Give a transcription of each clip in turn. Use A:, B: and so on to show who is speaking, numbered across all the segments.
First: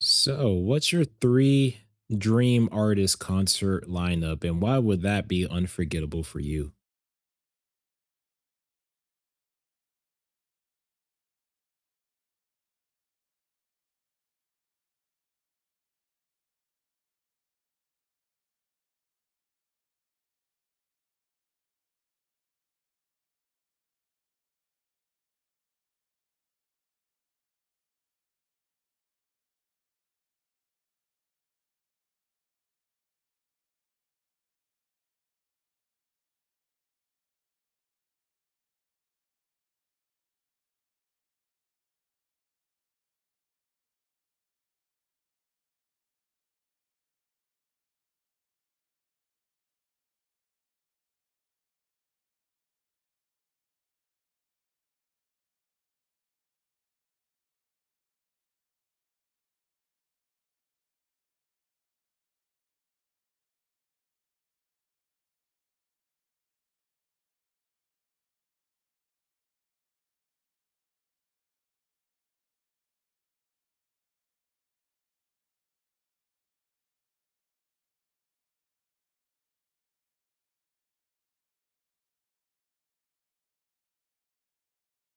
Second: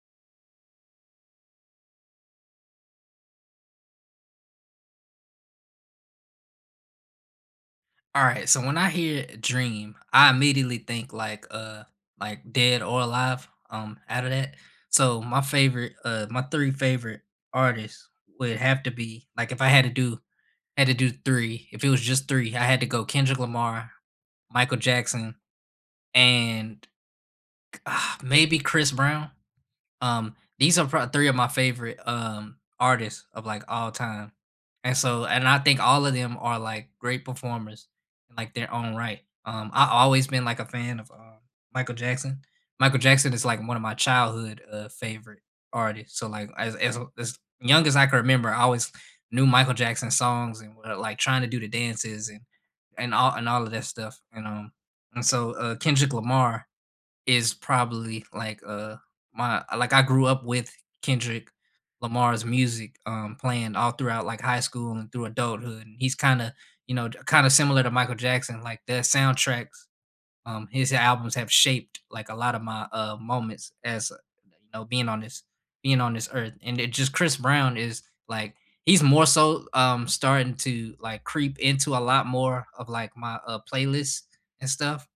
A: So, what's your three dream artist concert lineup, and why would that be unforgettable for you?
B: All right, so when I hear dream, I immediately think like dead or alive out of that. So my favorite my three favorite artists would have to be like if I had to do three, if it was just three, I had to go Kendrick Lamar, Michael Jackson, and maybe Chris Brown. These are probably three of my favorite artists of like all time. And I think all of them are like great performers in like their own right. I always been like a fan of Michael Jackson. Michael Jackson is like one of my childhood favorite artists. So like as young as I can remember, I always knew Michael Jackson songs and were, like trying to do the dances and all of that stuff. And Kendrick Lamar is probably my like, I grew up with Kendrick Lamar's music, playing all throughout, like, high school and through adulthood, and he's kinda similar to Michael Jackson, like, their soundtracks, his albums have shaped, like, a lot of my, moments as, you know, being on this being on this earth, and it just Chris Brown is, like he's more so, starting to, like, creep into a lot more of, like, my, playlists and stuff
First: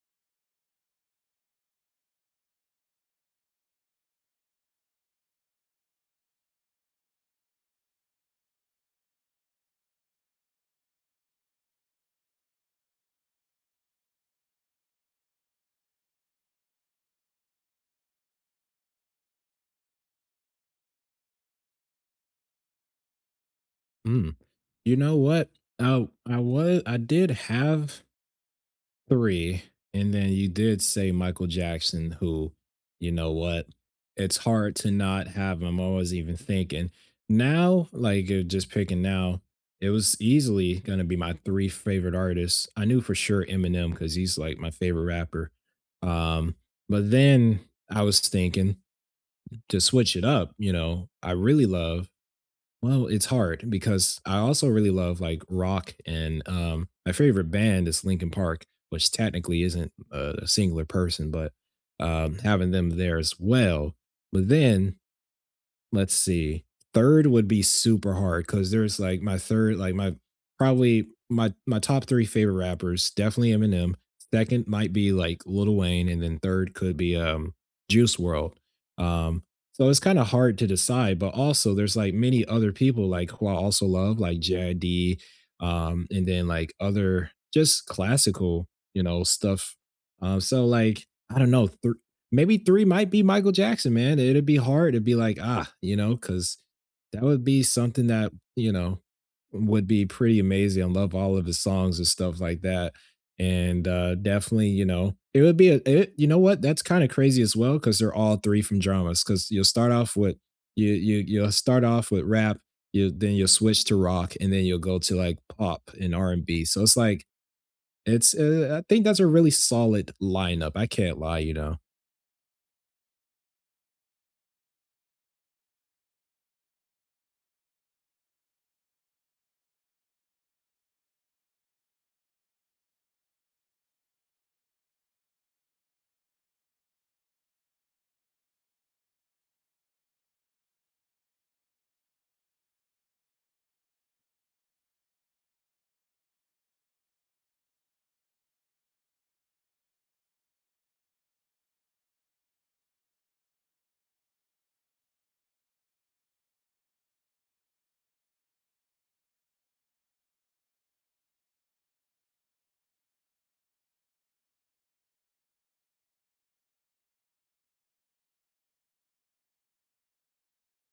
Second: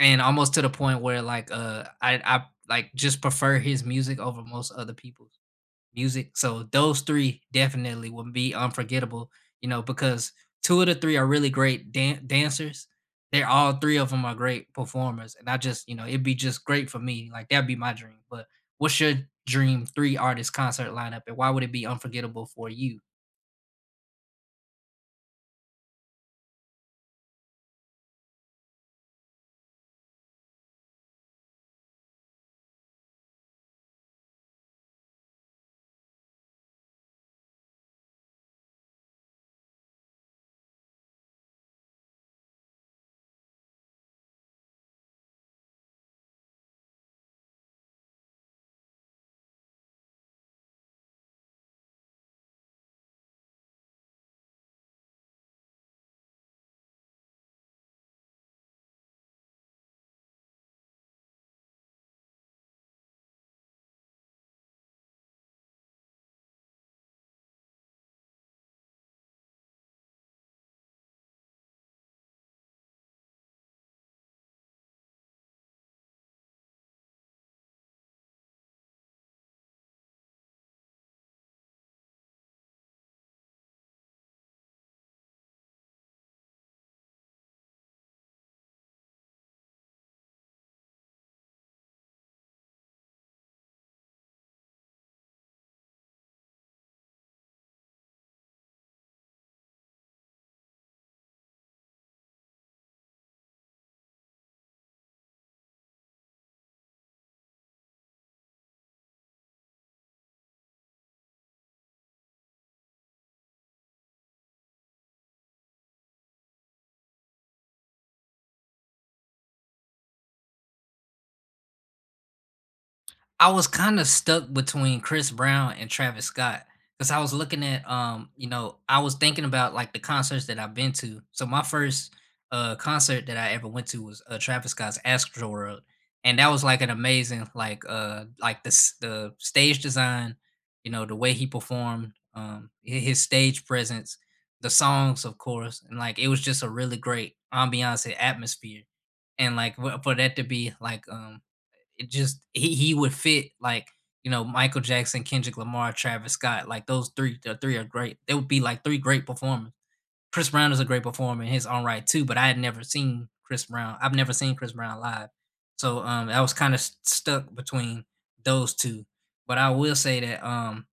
B: and almost to the point where like I like just prefer his music over most other people's music. So those three definitely would be unforgettable, you know, because two of the three are really great dancers. They're all three of them are great performers, and I just you know it'd be just great for me. Like that'd be my dream. But what's your dream three artist concert lineup, and why would it be unforgettable for you?
A: Mm, you know what? I did have three. And then you did say Michael Jackson, who, you know what, it's hard to not have him. I was even thinking now, just picking now. It was easily going to be my three favorite artists. I knew for sure Eminem because he's like my favorite rapper. Um, but then I was thinking to switch it up. You know, I really love well, it's hard because I also really love like rock, and my favorite band is Linkin Park, which technically isn't a singular person, but having them there as well. But then let's see. Third would be super hard because there's like my third, like my probably my top three favorite rappers. Definitely Eminem. Second might be like Lil Wayne, and then third could be Juice World. Um, so it's kind of hard to decide, but also there's like many other people like who I also love, like JID, and then like other just classical, you know, stuff. So like I don't know, maybe three might be Michael Jackson, man. It'd be hard to be like, ah, you know, because that would be something that, you know, would be pretty amazing. I love all of his songs and stuff like that. And definitely, you know, it would be you know what? That's kind of crazy as well, because they're all three from dramas. Cause you'll start off with you'll start off with rap, you then you'll switch to rock, and then you'll go to like pop and R and B. So it's like it's I think that's a really solid lineup. I can't lie, you know.
B: I was kind of stuck between Chris Brown and Travis Scott because I was looking at, you know, I was thinking about like the concerts that I've been to. So my first concert that I ever went to was Travis Scott's Astroworld, and that was like an amazing, like the stage design, you know, the way he performed, um, his stage presence, the songs, of course, and like it was just a really great ambiance and atmosphere, and for that to be like, it just he would fit like you know Michael Jackson, Kendrick Lamar, Travis Scott. Like those three, the three are great. They would be like three great performers. Chris Brown is a great performer in his own right too, but I had never seen Chris Brown. I've never seen Chris Brown live, so I was kind of stuck between those two. But I will say that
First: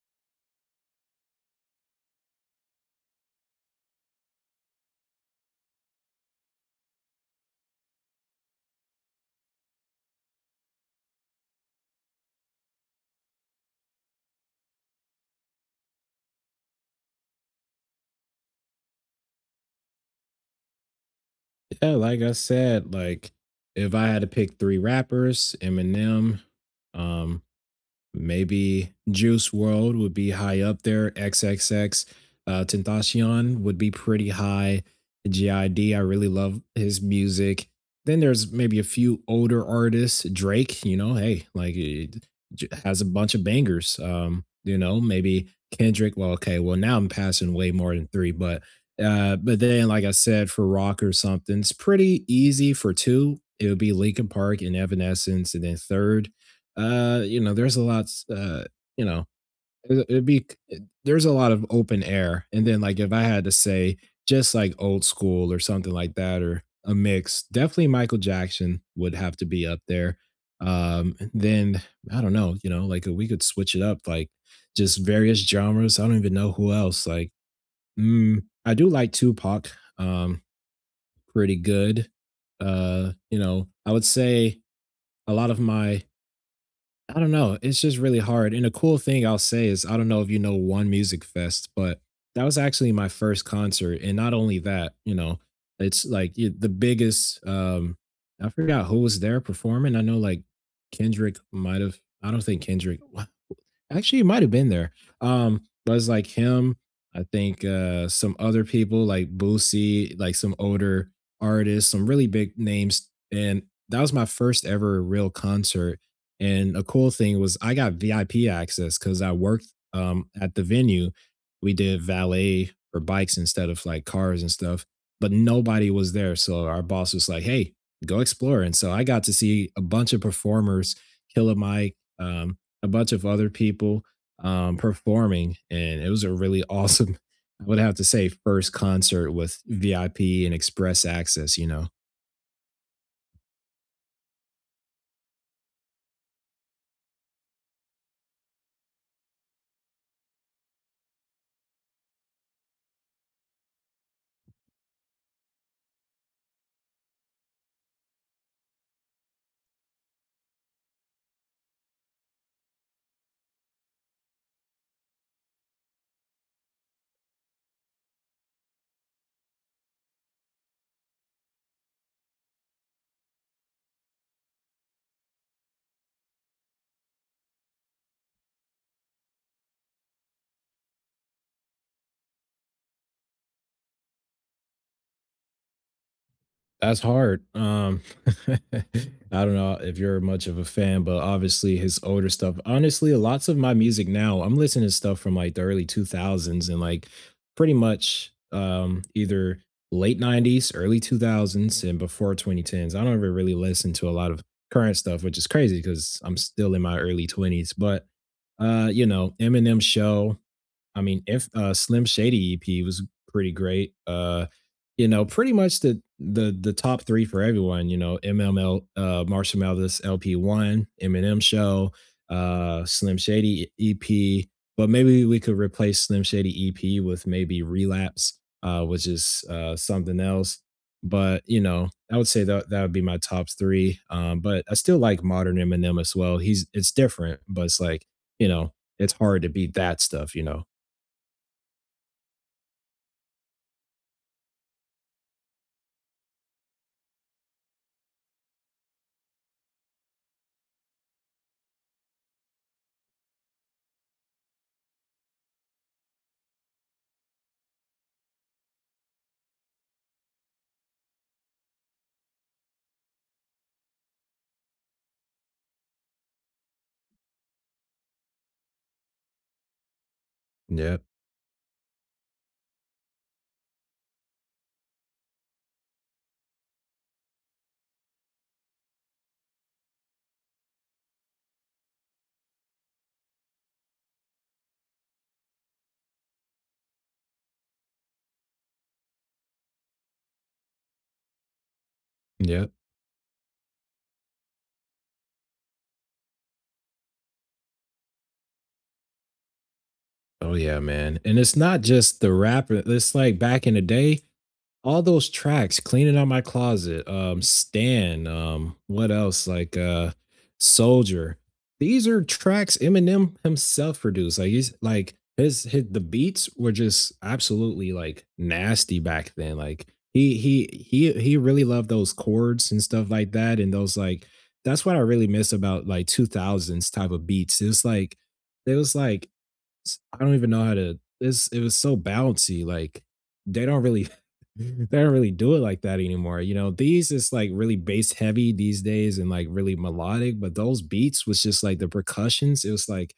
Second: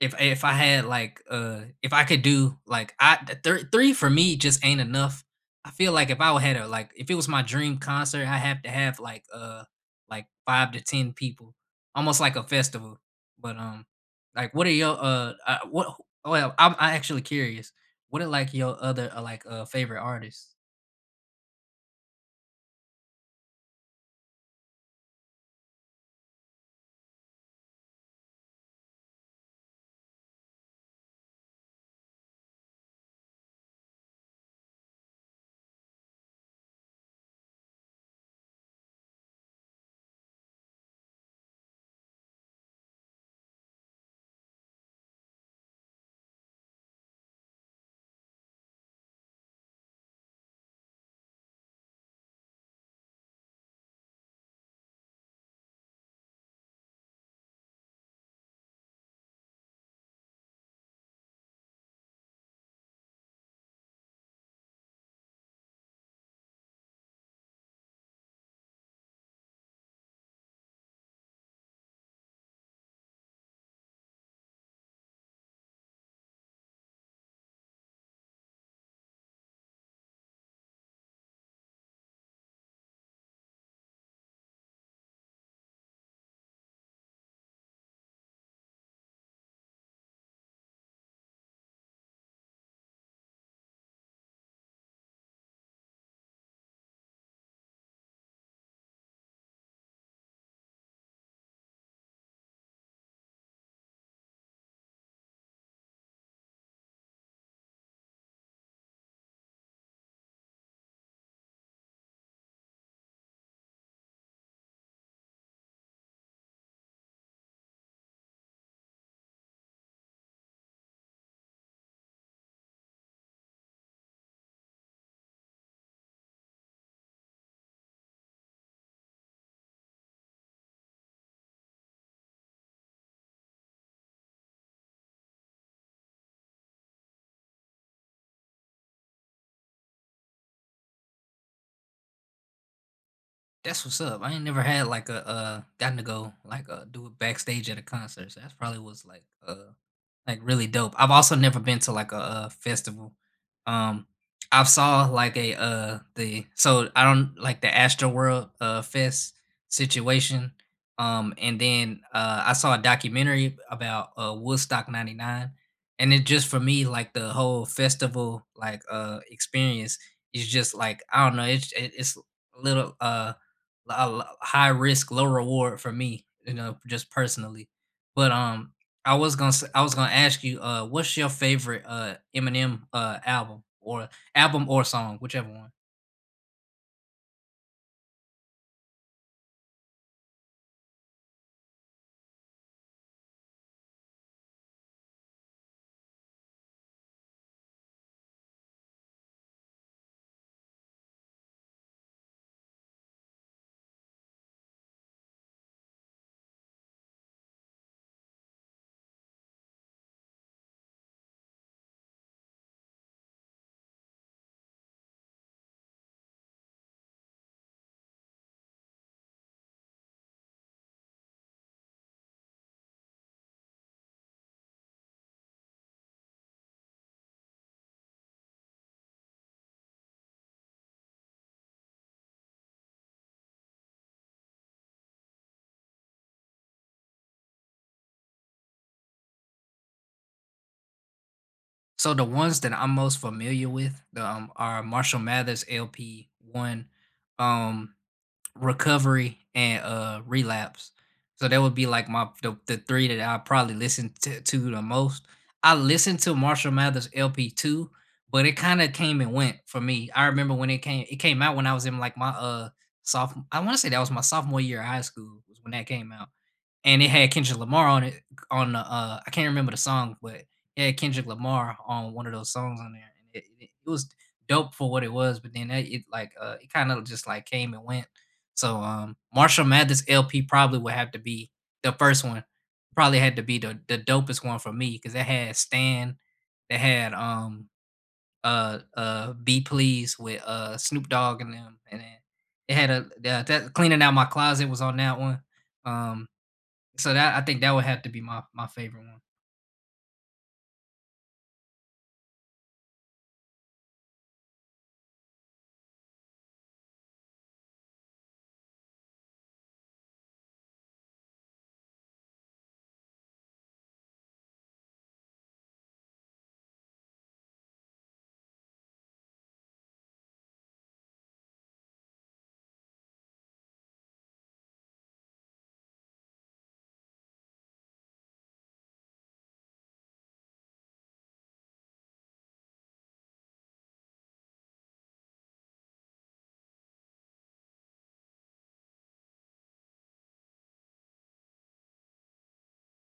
B: if I had like if I could do like I th- three three for me just ain't enough. I feel like if I would had a like if it was my dream concert, I have to have like five to ten people, almost like a festival. But like what are your what well I'm I actually curious. What are like your other favorite artists?
A: Yeah, like I said, like if I had to pick three rappers, Eminem, um, maybe Juice World would be high up there. XXX Tentacion would be pretty high. GID, I really love his music. Then there's maybe a few older artists. Drake, you know, hey, like has a bunch of bangers. You know, maybe Kendrick. Well, okay, well now I'm passing way more than three, but then like I said, for rock or something, it's pretty easy for two. It would be Linkin Park and Evanescence, and then third you know, there's a lot, uh, you know, it'd be there's a lot of open air. And then, like, if I had to say just, like, old school or something like that or a mix, definitely Michael Jackson would have to be up there. Then I don't know, you know, like, we could switch it up, like, just various genres. I don't even know who else, like, mm, I do like Tupac, um, pretty good. You know, I would say a lot of my I don't know, it's just really hard. And a cool thing I'll say is I don't know if you know One Music Fest, but that was actually my first concert. And not only that, you know, it's like y the biggest, I forgot who was there performing. I know, like, Kendrick might have I don't think Kendrick wa actually, it might have been there. But it's like him. I think some other people like Boosie, like some older artists, some really big names. And that was my first ever real concert. And a cool thing was I got VIP access because I worked at the venue. We did valet for bikes instead of like cars and stuff, but nobody was there. So our boss was like, "Hey, go explore." And so I got to see a bunch of performers, Killer Mike, a bunch of other people performing, and it was a really awesome, I would have to say, first concert with VIP and express access. You know,
B: That's what's up. I ain't never had like a gotten to go like do it backstage at a concert. So that's probably was like, really dope. I've also never been to, like, a, festival. Um, I've saw, like, a, the so I don't like the Astroworld, Fest situation, and then I saw a documentary about, Woodstock '99, and it just for me, like, the whole festival, like, experience is just, like, I don't know, it's a little, a l high risk, low reward for me, you know, just personally. But, I was gonna say, I was gonna ask you, what's your favorite Eminem album or album or song, whichever one.
A: that's hard. I don't know if you're much of a fan, but obviously his older stuff. Honestly, lots of my music now, I'm listening to stuff from like the early 2000s, and like pretty much either late 90s, early 2000s and before 2010s. I don't ever really listen to a lot of current stuff, which is crazy because I'm still in my early 20s. But you know, Eminem show, I mean, if Slim Shady EP was pretty great. You know, pretty much the top three for everyone. You know, MML, Marshall Mathers LP one, Eminem Show, Slim Shady EP. But maybe we could replace Slim Shady EP with maybe Relapse, which is something else. But you know, I would say that that would be my top three. But I still like modern Eminem as well. He's It's different, but it's like you know, it's hard to beat that stuff. You know.
B: So the ones that I'm most familiar with the, are Marshall Mathers LP one, um, recovery and relapse, so that would be like my the three that I probably listen to the most. I listened to Marshall Mathers LP2, but it kind of came and went for me. I remember when it came out when I was in like my sophomore, I want to say that was my sophomore year of high school was when that came out, and it had Kendrick Lamar on it on the I can't remember the song, but it had
A: Yep.
B: Kendrick Lamar on one of those songs on there, and it was dope for what it was, but then that, it it kind of just like came and went. So, Marshall Mathers LP probably would have to be the first one. Probably had to be the dopest one for me because it had Stan, that had Be Please with Snoop Dogg and them, and then
A: Yep.
B: it had a the that cleaning out my closet was on that one. Um, so that I think that would have to be my my favorite
A: Oh yeah, man. And it's not just the rapper. It's like back in the day, all those tracks, cleaning out my closet, Stan, what else? Soldier. These are tracks Eminem himself produced. Like he's like his the beats were just absolutely like nasty back then. Like he really loved those chords and stuff like that. And those like that's what I really miss about like 2000s type of beats. It's like it was like I don't even know how to this it was so bouncy. Like they don't really they don't really do it like that anymore. You know, these is like really bass heavy these days and like really melodic, but those beats was just like the percussions, it was like,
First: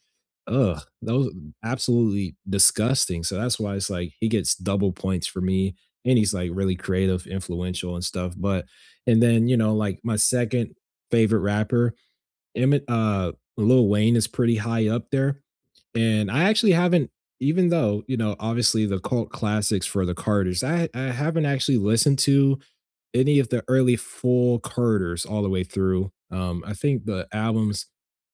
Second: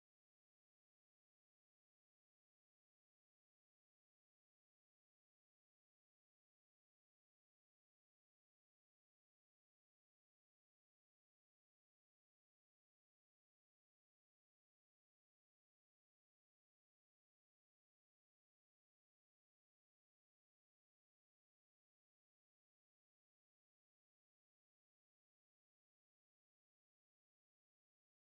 A: ugh, those absolutely disgusting. So that's why it's like he gets double points for me. And he's like really creative, influential and stuff. But and then, you know, like my second favorite rapper, Emmett, Lil Wayne is pretty high up there. And I actually haven't, even though, you know, obviously the cult classics for the Carters, I haven't actually listened to any of the early full Carters all the way through. I think the albums,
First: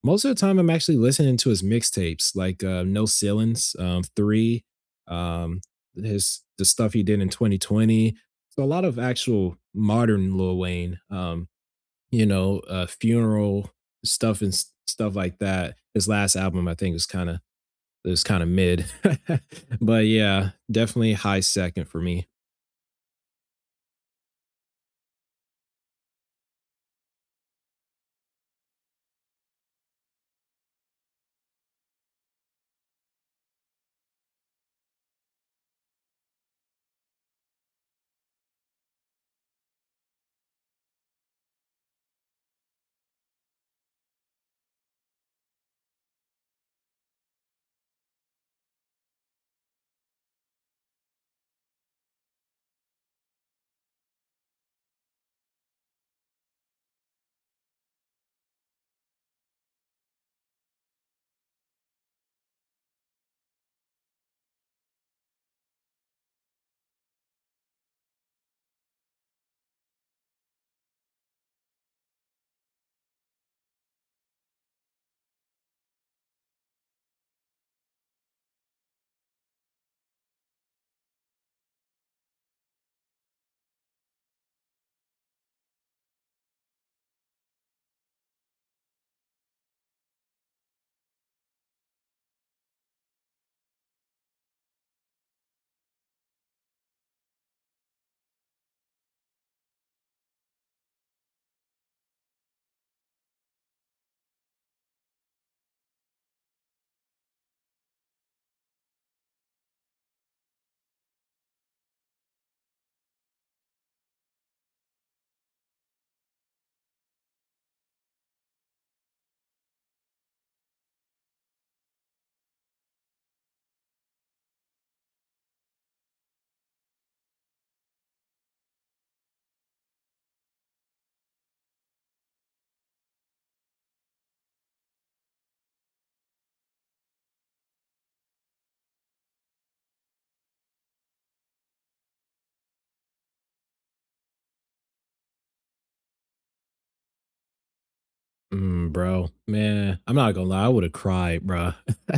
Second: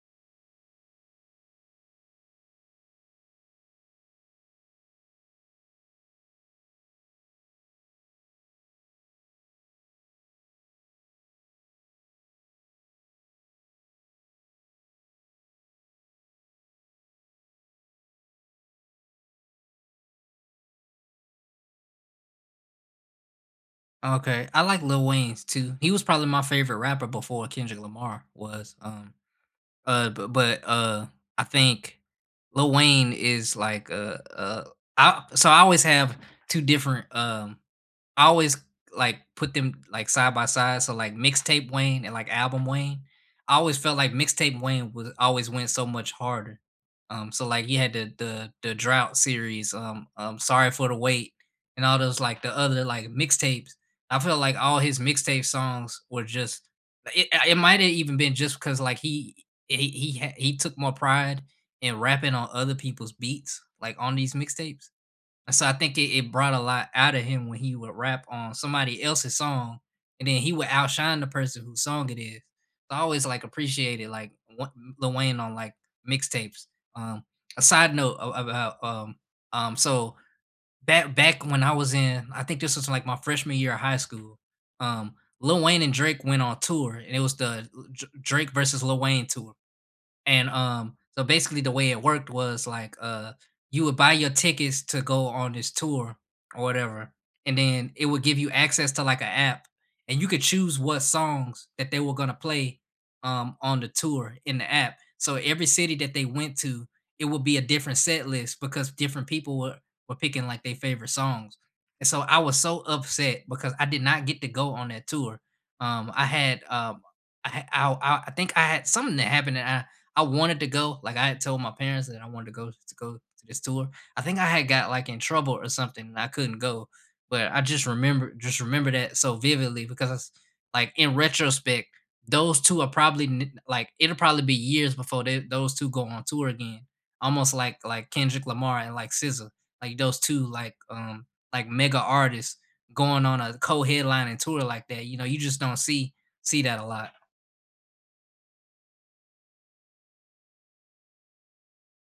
A: most of the time I'm actually listening to his mixtapes, No Ceilings, Three, um, his the stuff he did in 2020. So a lot of actual modern Lil Wayne. You know, funeral stuff and s stuff like that. His last album, I think, was kinda it was kinda mid. But yeah, definitely high 2nd for me.
B: one. Okay, I like Lil Wayne's too. He was probably my favorite rapper before Kendrick Lamar was. Uh, but but, uh, I think Lil Wayne is like, I so I always have two different, I always like put them like side by side. So like mixtape Wayne and like album Wayne. I always felt like mixtape Wayne was always went so much harder. So like he had the drought series, sorry for the wait, and all those like the other like mixtapes. I felt like all his mixtape songs were just. It might have even been just because he took more pride in rapping on other people's beats, like on these mixtapes. So I think it brought a lot out of him when he would rap on somebody else's song, and then he would outshine the person whose song it is. So I always like appreciated like Wa- Lil Wayne on like mixtapes. Um, a side note about um so back when I was in, I think this was like my freshman year of high school. Um, Lil Wayne and Drake went on tour, and it was the Drake versus Lil Wayne tour, and so basically the way it worked was like you would buy your tickets to go on this tour or whatever, and then it would give you access to like an app, and you could choose what songs that they were gonna play on the tour in the app. So every city that they went to, it would be a different set list because were picking like their favorite songs. And so I was so upset because I did not get to go on that tour. I had I, ha- I think I had something that happened, and I wanted to go. Like I had told my parents that I wanted to go to this tour. I think I had got like in trouble or something, and I couldn't go. But I just remember that so vividly because it's like in retrospect, those two are probably like it'll probably be years before those two go on tour again. Almost like Kendrick Lamar and like SZA, like those two like mega artists going on a co-headlining tour like that. You know, you just don't see that a lot.
A: Mm, bro, man, I'm not gonna lie, I would have cried, bro.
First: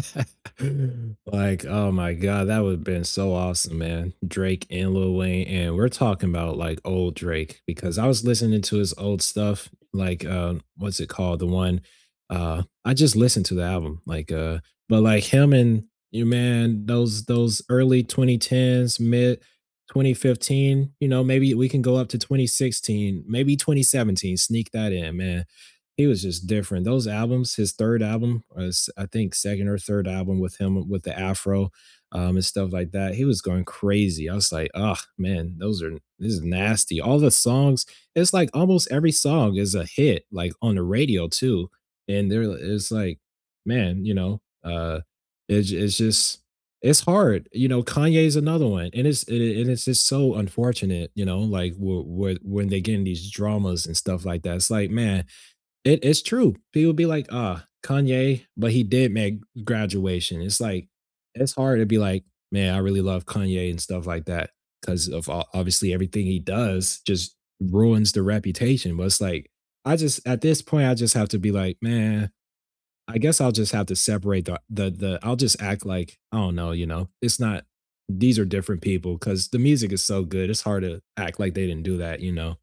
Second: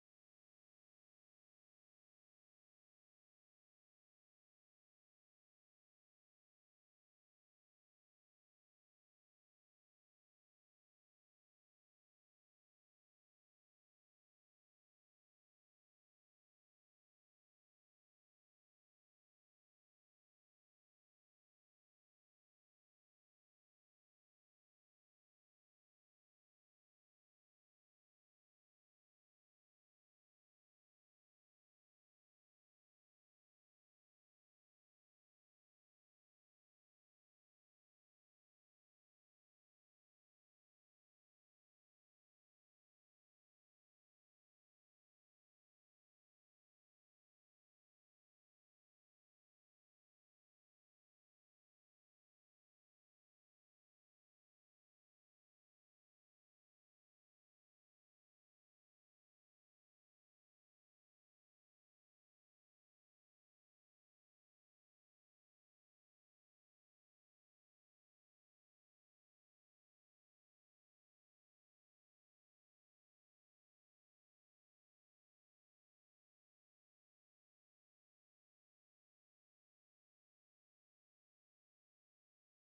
A: Like, oh my god, that would have been so awesome, man. Drake and Lil Wayne, and we're talking about like old Drake because I was listening to his old stuff, what's it called? The one I just listened to the album, but like him and you man, those early 2010s, mid 2015, you know, maybe we can go up to 2016, maybe 2017, sneak that in, man he was just different. Those albums, his third album, or his, I think second or third album with him with the afro and stuff like that, he was going crazy. I was like, oh man, those are this is nasty. All the songs, it's like almost every song is a hit, like on the radio too. And there, it's like, man, you know, it's just it's hard. You know, Kanye's another one, and and it's just so unfortunate. You know, like when they get in these dramas and stuff like that. It's like, man, it's true. People be like, "Ah, Kanye, but he did make Graduation." It's like, it's hard to be like, "Man, I really love Kanye and stuff like that because of o obviously everything he does just ruins the reputation." But it's like, I just at this point, I just have to be like, "Man, I guess I'll just have to separate the I'll just act like, I don't know, you know, it's not these are different people because the music is so good, it's hard to act like they didn't do that, you know?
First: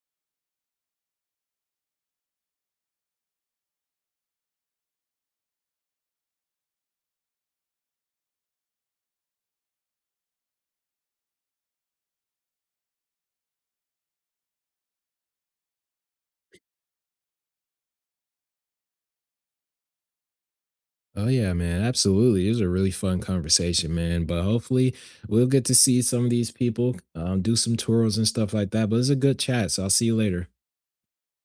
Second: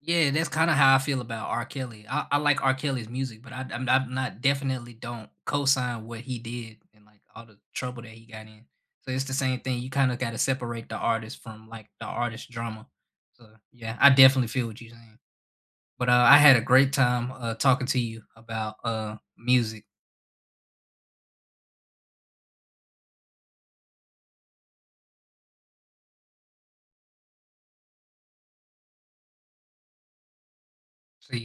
B: Yeah, that's kinda how I feel about R. Kelly. I like R. Kelly's music, but I'm not, definitely don't co-sign what he did and, like, all the trouble that he got in. So it's the same thing, you kinda gotta separate the artist from, like, the artist drama. So, yeah, I definitely feel what you're saying. But, I had a great time, talking to you about, music.
A: Oh yeah, man, absolutely. It was a really fun conversation, man. But hopefully we'll get to see some of these people, do some tours and stuff like that. But it's a good chat, so I'll see you later.
B: See